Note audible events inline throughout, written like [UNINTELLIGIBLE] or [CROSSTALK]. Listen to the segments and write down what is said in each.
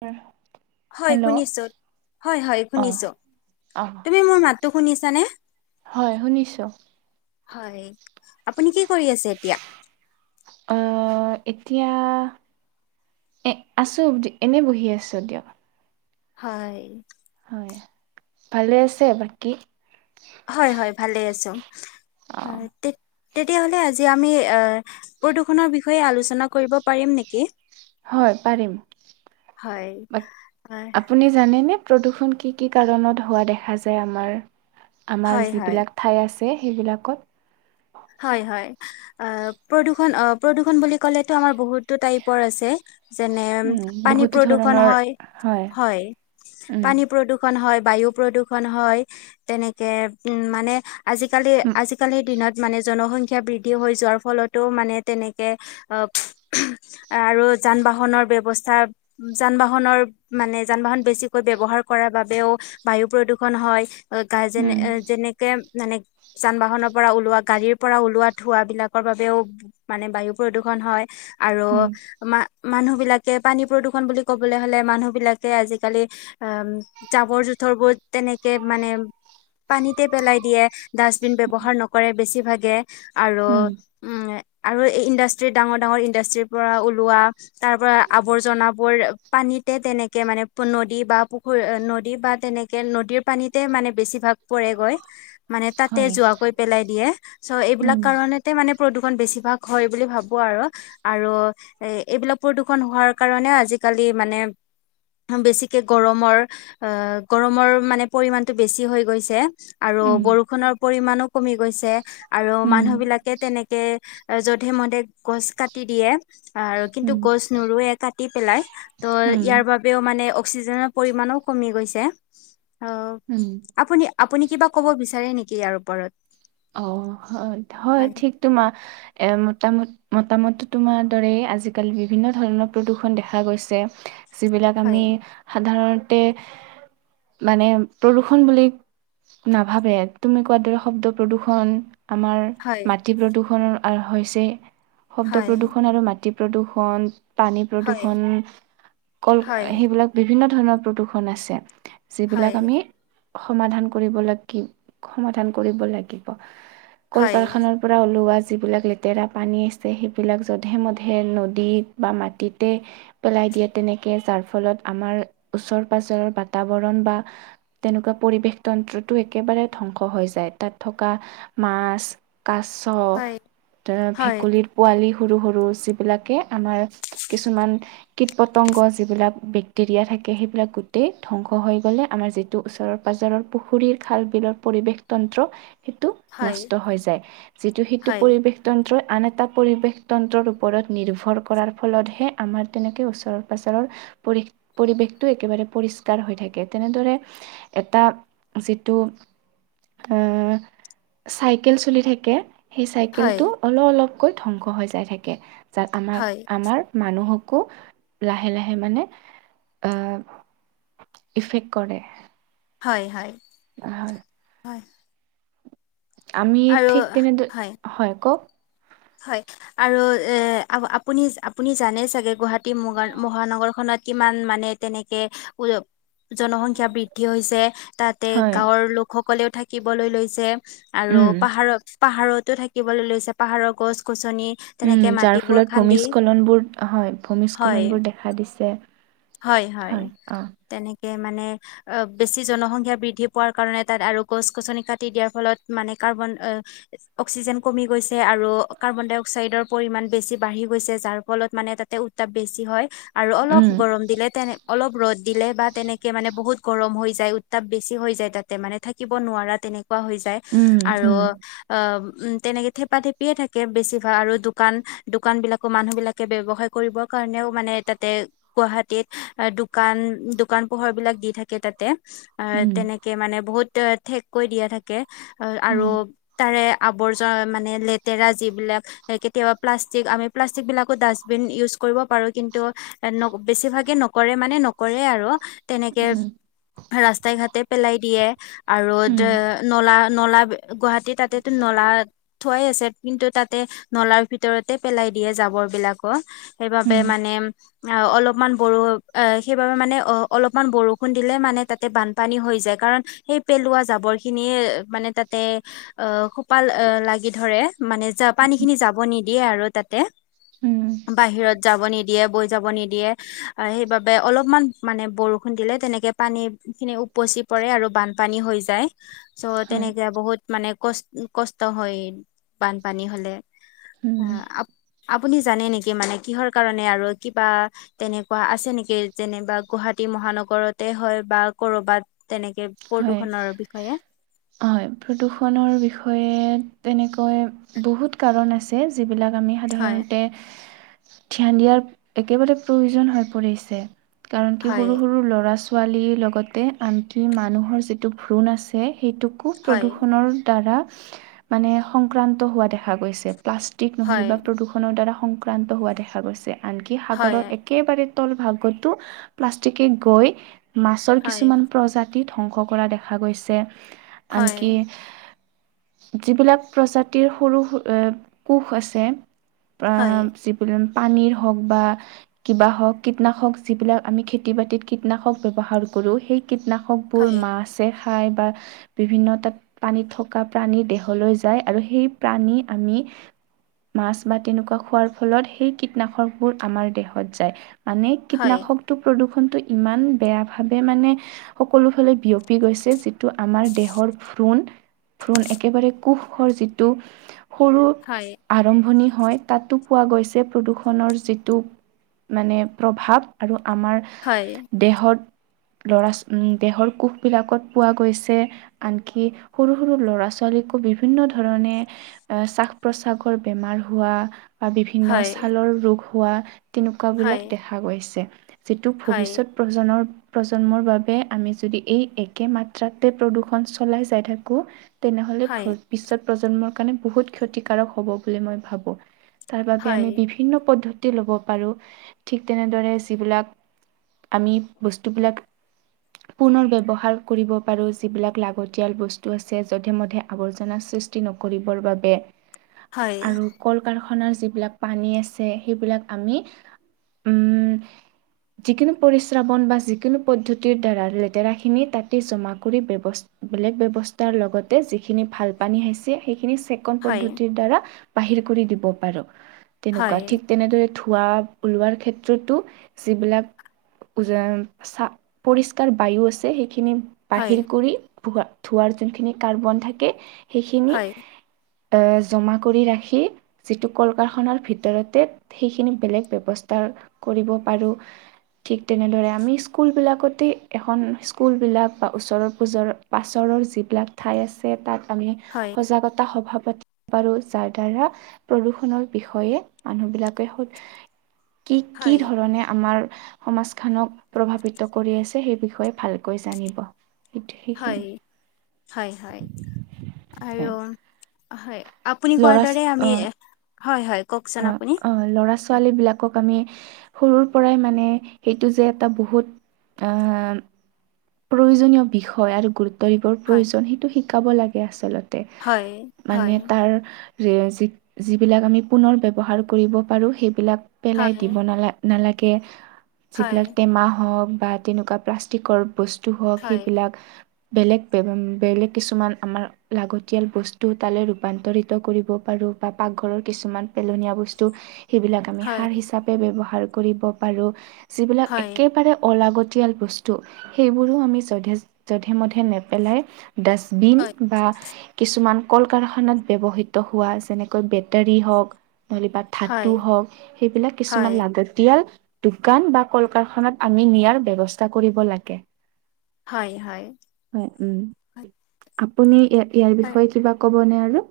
উম। হয় শুনিছো, হয় হয়, অ শুনিছো, অ তুমি মোৰ মাতো শুনিছানে? হয় শুনিছোঁ। হয় আপুনি কি কৰি আছে এতিয়া আহ এতিয়া এ আছোঁ এনেই বহি আছো দিয়ক। হয়। হয় ভালে আছে বাকী। হয়, হয় ভালে আছো। অ তে তেতিয়াাহলে আজি আমি এ প্ৰদূৰ্ষনৰৰ বিষয়ে আলোচনা কৰিব পাৰিম নেকি হয় পাৰিম। হয়। হয় আপুনি জানে ন', প্ৰদূষণ কি কি কাৰণত হোৱা দেখা যায় আমাৰ আমাৰ হয়, যিবিলাক ঠাই আছে সেইবিলাকত হয় হয়। অ প্ৰদূষণ অ প্ৰদূৰণ বুলি ক'লেতো আমাৰ বহুতো টাইপৰ আছে যে উম পানী বহুতো প্ৰদূষণ ধৰণৰ হয় হয়, উম পান প্ৰদূষণ হয়। বায়ু প্ৰদূষণ হয় তেনেকে মানে আজিকালি উম আজিকালিৰ দিনত মানে জনসংখ্যা বৃদ্ধি হৈ যোৱাৰ ফলতো মানে তেনেকে অ আৰু যান বাহনৰ ব্য্ৱস্থা যান বাহনৰ মানে যান বাহন বেছিকৈ ব্য্য়ৱহাৰ কৰাৰ বাবেও বায়ু প্ৰদূষণ হয় গ যেনে উম যেনেকে মানে যান বাহনৰ পৰা ওলোৱা গাড়ীৰ পৰা ওলোৱা ধোৱাঁবলাকৰ বাবেও মানে বায়ু প্ৰদূষণ হয়। আৰু উম আমা মানুহ বিলাকে পানী প্ৰদূষন বুলি ক'বলৈ হলে মানুহ বিলাকে আজিকালি অ জাবৰ বত [UNINTELLIGIBLE] তেনেকে মানে পানীতে পেলাই দিয়ে ডাষ্টবিন ব্যৱহাৰ নকৰে বেছিভাগে। আৰু উম উম। আৰু এই ইণ্ডাষ্ট্ৰি ডাঙৰ ডাঙৰ ইণ্ডাষ্ট্ৰিৰ পৰা ওলোৱা তাৰ পৰা আৱৰ্জনাবোৰ পানী তেনেকে মানে নদী বা পুখুৰী নদী বা তেনেকে নদীৰ পানীতে মানে বেছিভাগ পৰেগৈ মানে তাতে হয় যোৱাকৈ উম প্ৰদূৰষণ বেছিভাগ হয় বুলি ভাবো আৰু আৰু এ এইবিলাক প্ৰদূষণ হোৱাৰ কাৰণে আজিকালি মানে বেছিকে গৰমৰ অ', গৰমৰ মানে পৰিমানণটো বেছি হৈ গৈছে। আৰু উম বৰষুণৰ পৰিমানো কমি গৈছে আৰু উম মানুহ বিলাকে তেনেকে যধে মধে গছ কাটি দিয়ে আৰু কিন্তু উম গছ নৰুোৱে কাটি পেলাই ত' উম ইয়াৰ বাবেও মানে অক্সিজেনৰ পৰিমাণো কমি গৈছে অ উম আপুনি আপুনি কিবা ক'ব বিচাৰে নেকি ইয়াৰ ওপৰত অ', হয় হয় ঠিক তোমাৰ এ মোটামুট মতামত তোমাৰ দৰে আজিকালি বিভিন্ন ধৰণৰ প্ৰদূৰণ দেখা গৈছে যিবিলাক আমি হয় সাধাৰণতে মানে প্ৰদূষন বুলি নাভাবে তুমি কোৱাৰ দৰে শব্দ প্ৰদূষণ আমাৰ হয় মাটি প্ৰদূষণৰ হৈছে। শব্দ হয় প্ৰদূষণ আৰু মাটি প্ৰদূষণ। পানী হয় প্ৰদূৰ্ষন কল হয় সেইবিলাক বিভিন্ন ধৰণৰ প্ৰদূৰ্ষন আছে। যিবিলাক হয় আমি সমাধান কৰিব লাগিব সমাধান কৰিব লাগিব কল হয় কাৰখানাৰ পৰা ওলোৱা যিবিলাক লেতেৰা পানী আছে, সেইবিলাক জধে মধে নদীত বা মাটিটে পেলাই দিয়ে তেনেকে যাৰ ফলত আমাৰ ওচৰ পাজৰৰ বাতাবৰণ বা তেনেকুৱা পৰিৱেশ দেশতন্ত্ৰটো একেবাৰে ধ্বংস হৈ যায় তাত থকা মাছ কাছ হয় হয় ভেকুলীত পোৱালি ৰু সৰু যিবিলাকে আমাৰ কিছুমান ক পতংগ যিবিলাক বেক্টৰিয়া থাক সেইবিলাক গোটেই ধ্বংস হৈ গলে আমাৰ যিটো ওচৰৰ পাজৰৰ পুখুৰীৰ খাল বিলৰ পৰিৱেশ হয় ন হৈ যায় যিটো সেইটো হয় পৰিৱেশ তন্ত্ৰ আন এটা পৰিৱেশ তন্ত্ৰৰ ওপৰত নিৰ্ভৰ কৰাৰ ফলতহে আমাৰ তেনেকৈ ওচৰৰ পাঁজৰৰ পৰি পৰিৱেশটো একেবাৰে পৰিষ্কাৰ হৈ থাকে তেনেদৰে এটা যিটো উম চাইকেল চলি থাকে সেই হয় চাইকেলটো অলপ অলপকৈ ধ্বংস হৈ যাই থাকে যাত আমাৰ হয় আমাৰ মানুহক লাহে লাহে মানে আহ ইফেক্ট কৰে হয় হয় হয় হয় আমি আৰু ঠিক তেনে হয় কওক হয় আৰু এ আপুনি আপুনি জানে চাগে গুৱাহ িগ মহানগৰ খনত কিমান মানে তেনেকে উ জনসংখ্য্া বৃদ্ধি হৈছে তাতে হয় গাঁৱৰ লোকসকলেও থাকিবলৈ লৈছে আৰু উম পাহাৰত পাহাৰতো থাকিবলৈ লৈছে পাহাৰৰ গছ গছ উম যাৰ ফলত ভূমিস্খলন বোৰ হয় হয় ভূমিস্খলন বোৰ দেখা দিছে হয় হয় তেনেকে মানে অ বেছি জনসংখ্য্া বৃদ্ধি পোৱাৰ কাৰণে তাত আৰু গছ গছনি কাটি দিয়াৰ ফলত মানে কাৰ্বন অক্সিজেন কমি গৈছে আৰু কাৰ্বন ডাই অক্সাইডৰ পৰিমণ বেছি বাঢ়ি গৈছে যাৰ ফলত মানে তাতে উত্তাপ বেছি হয় আৰু অলপ উম গৰম দিলে তেনে অলপ ৰ'দ দিলে বা তেনেকে মানে বহুত গৰম হৈ যায় উত্তাপ বেছি হৈ যায় তাতে মানে থাকিব নোৱাৰা তেনেকে হৈ যায় উম আৰু হম অ উ তেনেকে থেপা থেপিয়ে থাকে বেছি ভাল আৰু দোকান দোকান বিলাকো মানুহ বিলাকে ব্ৱসায় কৰিবৰ কাৰণেও মানে তাতে গুৱাহাটীত দোকান দোকান পোহৰ বিলাক দি থাকে তাতে অ উম তেনেকে মানে বহুত ঠেক কৈ দিয়া থাকে অ আৰু উম তাৰে আৱৰ্জা মানে লেতেৰা যিবিলাক কেতিয়াবা প্লাষ্টিক আমি প্লাষ্টিক বিলাকো ডাষ্টবিন ইউজ কৰিব পাৰো কিন্তু বেছিভাগে নকৰে মানে নকৰে আৰু তেনেকে উম ৰাস্তাই ঘাটে পেলাই দিয়ে আৰু উম নলা নলা গুৱাহাটী তাতেতো নলা থোৱাই আছে কিন্তু তাতে নলাৰ ভিতৰতে পেলাই দিয়ে জাবৰ বিলাকো সেইবাবে উম মানে অ অলপমান বৰ অ সেইবাবে মানে অ অলপমান বৰষুণ দিলে মানে তাতে বানপানী হৈ যায় কাৰণ সেই পেলোৱা জাবৰ খিনিয়ে মানে তাতে অ খোপা লাগি ধৰে। মানে য পানী খিনি যাব নিদিয়ে আৰু তাতে উম বাহিৰত যাব নিদিয়ে বৈ যাব নিদিয়ে সেইবাবে অলপমান মানে বৰষুণ দিলে তেনেকে পানী খিনি উপচি পৰে আৰু বানপানী হৈ যায় চ' হয় তেনেকে বহুত মানে কষ্ট কষ্ট হয় বানপানী হলে উম আপ আপুনি জানে নেকি মানে কিহৰ কাৰণে আৰু কিবা তেনেকুৱা আছে নেকি যেনেবা গুৱাহাটী মহানগৰতে হয় বা কৰবাত তেনেকে হয় প্ৰদূষণৰ বিষয়ে হয় প্ৰদূষণৰ বিষয়ে তেনেকৈ বহুত কাৰণ আছে যিবিলাক আমি হয় সাধাৰণতে ধ্যান দিয়াৰ একেবাৰে প্ৰয়োজন হৈ পৰিছে কাৰণ কি হয় সৰু সৰু ল'ৰা ছ ছোৱালীৰ লগতে আনকি মানুহৰ যিটো ভ্ৰূণ আছে সেইটোকো হয় প্ৰদূষণৰ দ্বাৰা মানে সংক্ৰান্ত হোৱা দেখা গৈছে প্লাষ্টিক নহ'লে হয় বা প্ৰদূষণৰ দ্বাৰা সংক্ৰান্ত হোৱা দেখা গৈছে আনকি হয় সাগৰত একেবাৰে ল ভাগতো প্লাষ্টিকে গৈ মাছৰ হয় কিছুমান প্ৰজা ধ্বংস কৰা দেখা গৈছে হয় আনকি যিবিলাক প্ৰজাতিৰ সৰু কোষ আছে প্ৰ হয় চিপুলিন পানীৰ হওক বা কিবা হওক কীটনাশক যিবিলাক আমি খেতি বাতিত কীটনাশক ব্যৱহাৰ কৰোঁ কৰো সেই কীটনাশকবোৰ হয় মা আছে খঠাই বা বিভিন্ন তাত পানীত থকা প্ৰাণী দেহলৈ যায় আৰু সেই প্ৰাণী আমি মাছ বা তেনেকুৱা খোৱাৰ ফলত সেই কীটনাশকবোৰ আমাৰ দেহত যায় মানে হয় কীটনাশকটো প্ৰদূৰ্ষণতটো ইমান বেয়া ভাবেে মানে সকলো ফালে বিয়পি গৈছে যিটো আমাৰ দেহৰ ভ্ৰণ ফ্ৰণ একেবাৰে কোষৰ যিটো সৰু হয় আৰম্ভণি হয় তাতো পোৱা গৈছে প্ৰদূষণৰ যিটো মানে প্ৰভাৱ আৰু আমাৰ দেহত ল'ৰা উম দেহৰ কোষবিলাকত পোৱা গৈছে আনকি সৰু সৰু ল'ৰা ছোৱালীকো বিভিন্ন ো ধৰণে এ শ্বাস প্ৰশ্বাসৰ বেমাৰ হোৱা বা বিভিন্ন ছালৰ ৰোগ হোৱা তেনেকুৱাবিলাক দেখা গৈছে যিটো ভৱিষ্যত প্ৰজন্নৰ প্ৰজন্মৰ বাবে আমি যদি এই একে মাত্ৰাতে প্ৰদূৰণ চলাই যাই থাকো তেনেহলে বিশ্বত প্ৰজন্মৰ কাৰণে বহুত ক্ষতিকাৰক হ'ব বুলি মই ভাবো তাৰ বাবে আমি বিভিন্ন পদ্ধতি ল'ব পাৰোঁ ঠিক তেনেদৰে যিবিলাক আমি বস্তুবিলাক পুনৰ ব্য্ৱহাৰ কৰিব পাৰো যিবিলাক লাগতিয়াল বস্তু আছে যধে মধে আৱৰ্জনা সৃষ্ট খ যিবিলাক পানী আছে সেইবিলাক আমি উম যিকোনো পৰিশ্ৰাৱণ বা যিকোনো পদ্ধতি ব পানী আহিছে সেইখিনি ৰ দা ব দ প তেনেকুৱা তেনে খোৱা ওলোৱাৰ ক্ষেত্ৰতো যিবিলাক উজ চা পৰিষ্কাৰ বায়ু আছে সেইখিনি বাহিৰ কৰি ভ ধোৱাৰ যোনখিনি কাৰ্বন থাকে সেইখিনি জমা কৰি ৰাখি যিটো কল কাৰখানাৰ ভিতৰতে সেইখিনি বেলেগ ব্যৱস্থাৰ কৰিব পাৰো ঠিক তেনেদৰে আমি স্কুল বিলাকত গোটেই এখন স্কুলবিলাক বা ওচৰৰ পুজৰৰ পাছৰৰ যিবিলাক ঠাই আছে তাত আমি সজাগতা সভাৱ তি পাৰো যাৰ দ্বাৰা প্ৰদূষণৰ বিষয়ে মানুহ বিলাকে কি কি ধৰণে আমাৰ সমাজ খক প্ৰভাৱিত কৰি আছে সেই বিষয়ে ভালকৈ জানিব সেইটো সেইখিনি হয় হয় হয় আৰু হয়। হয় আপুনি কোৱাৰ ল'ৰা দৰে ছ- আমি অ হয় হয় কওকচোন অ আপুনি অ ল'ৰা ছোৱ ছোৱালবিলাকক আমি সৰুৰ পৰাই মানে সেইটো যে এটা বহুত আহ প্ৰয়োজনীয় বিষয় আৰু গুৰুত্ব দিবৰ হয় প্ৰয়োজন সেইটো শিকাব লাগে আচলতে হয় মানে হয় তাৰ যি যিবিলাক আমি পুনৰ ব্যৱহাৰ কৰিব পাৰোঁ সেইবিলাক পেলাই হয় দিব নালাগে নালাগে হয় যিবিলাক টেমা হওক বা তেনেকুৱা প্লাষ্টিকৰ বস্তু হওক হয় সেইবিলাক বেলেগ বেলেগ কিছুমান আমাৰ লাগতিয়াল বস্তু তালে ৰূপান্তৰিত কৰিব পাৰি। আৰু বা পাকঘৰৰ কিছুমান পেলনীয়া বস্তু সেইবিলাক আমি হয় সাৰ হিচাপে ব্যৱহাৰ কৰিব পাৰোঁ যিবিলাক হয় একেবাৰে অলাগত য়াল বস্তু সেইবোৰো আমি যধে যধে মধে নেপেলাই ডাষ্টবিন হয় হয় হয় বা কিছুমান ক ককল কাৰখানাত ব্যৱহৃত হোৱা যেনেকৈ বেটাৰী হওক ন লবা ধাতু হওক সেইবিলাক কিছুমান হয় লাগতিয়াল দোকান বা কল কাৰখানাত আমি নিয়াৰ ব্য্ৱস্থা কৰিব লাগে হয় হয় উ আপুনি ইয়াৰ হয় বিষয়ে কিবা ক'বনে আৰু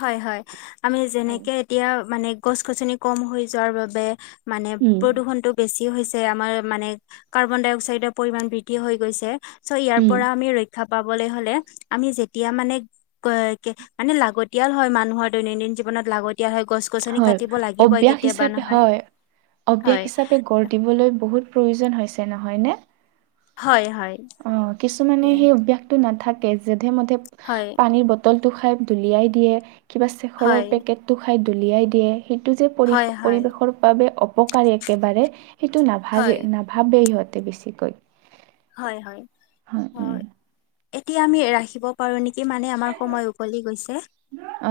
হয় হয় আমি যেনেকে এতিয়া মানে গছ গছনি কম হৈ যোৱাৰ বাবে মানে উম, প্ৰদূষণতটো বেছি হৈছে আমাৰ মানে কাৰ্বন ডাই অক্সাইডৰ পৰিমণ বৃদ্ধি হৈ গৈছে চ' ইয়াৰ উম, পৰা আমি ৰক্ষা পাবলৈ হ'লে আমি যেতিয়া মানে মানে লাগতি তেতিয়াল হয় মানুহৰ দৈনন্দিন জীৱনত লাগতিয়াল হয় গছ গছনি হয়। কাটিব লাগিবই অভ্যাস কেতিয়াবা হিচাপে নহয় হয়, অভ্যাস হয় হিচাপে গঢ় দিবলৈ বহুত প্ৰয়োজন হৈছে নহয়নে হয় হয় অ কিছুমানে সেই অভ্য়াসটো নাথাকে যেেধে মধে হয় পানীৰ বটল টো খাই দুলিয়াই দিয়ে কিবা চেখৰৰ হয় পেকেটটো খাই দুলিয়াই দিয়ে সেইটো যে পৰি হয় হয় পৰিৱেশৰ বাবে অপকাৰী একেবাৰে সেইটো নাভাগে হয় নাভাবেেই সিহঁতে বেছিকৈ হয় হয় হয় উ এতিয়া আমি ৰাখিব পাৰো নেকি মানে আমাৰ সময় উকলি গৈছে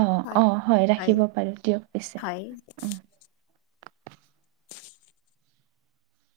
অ অ হয় ৰাখিব পাৰো দিয়ক পিছে হয় উ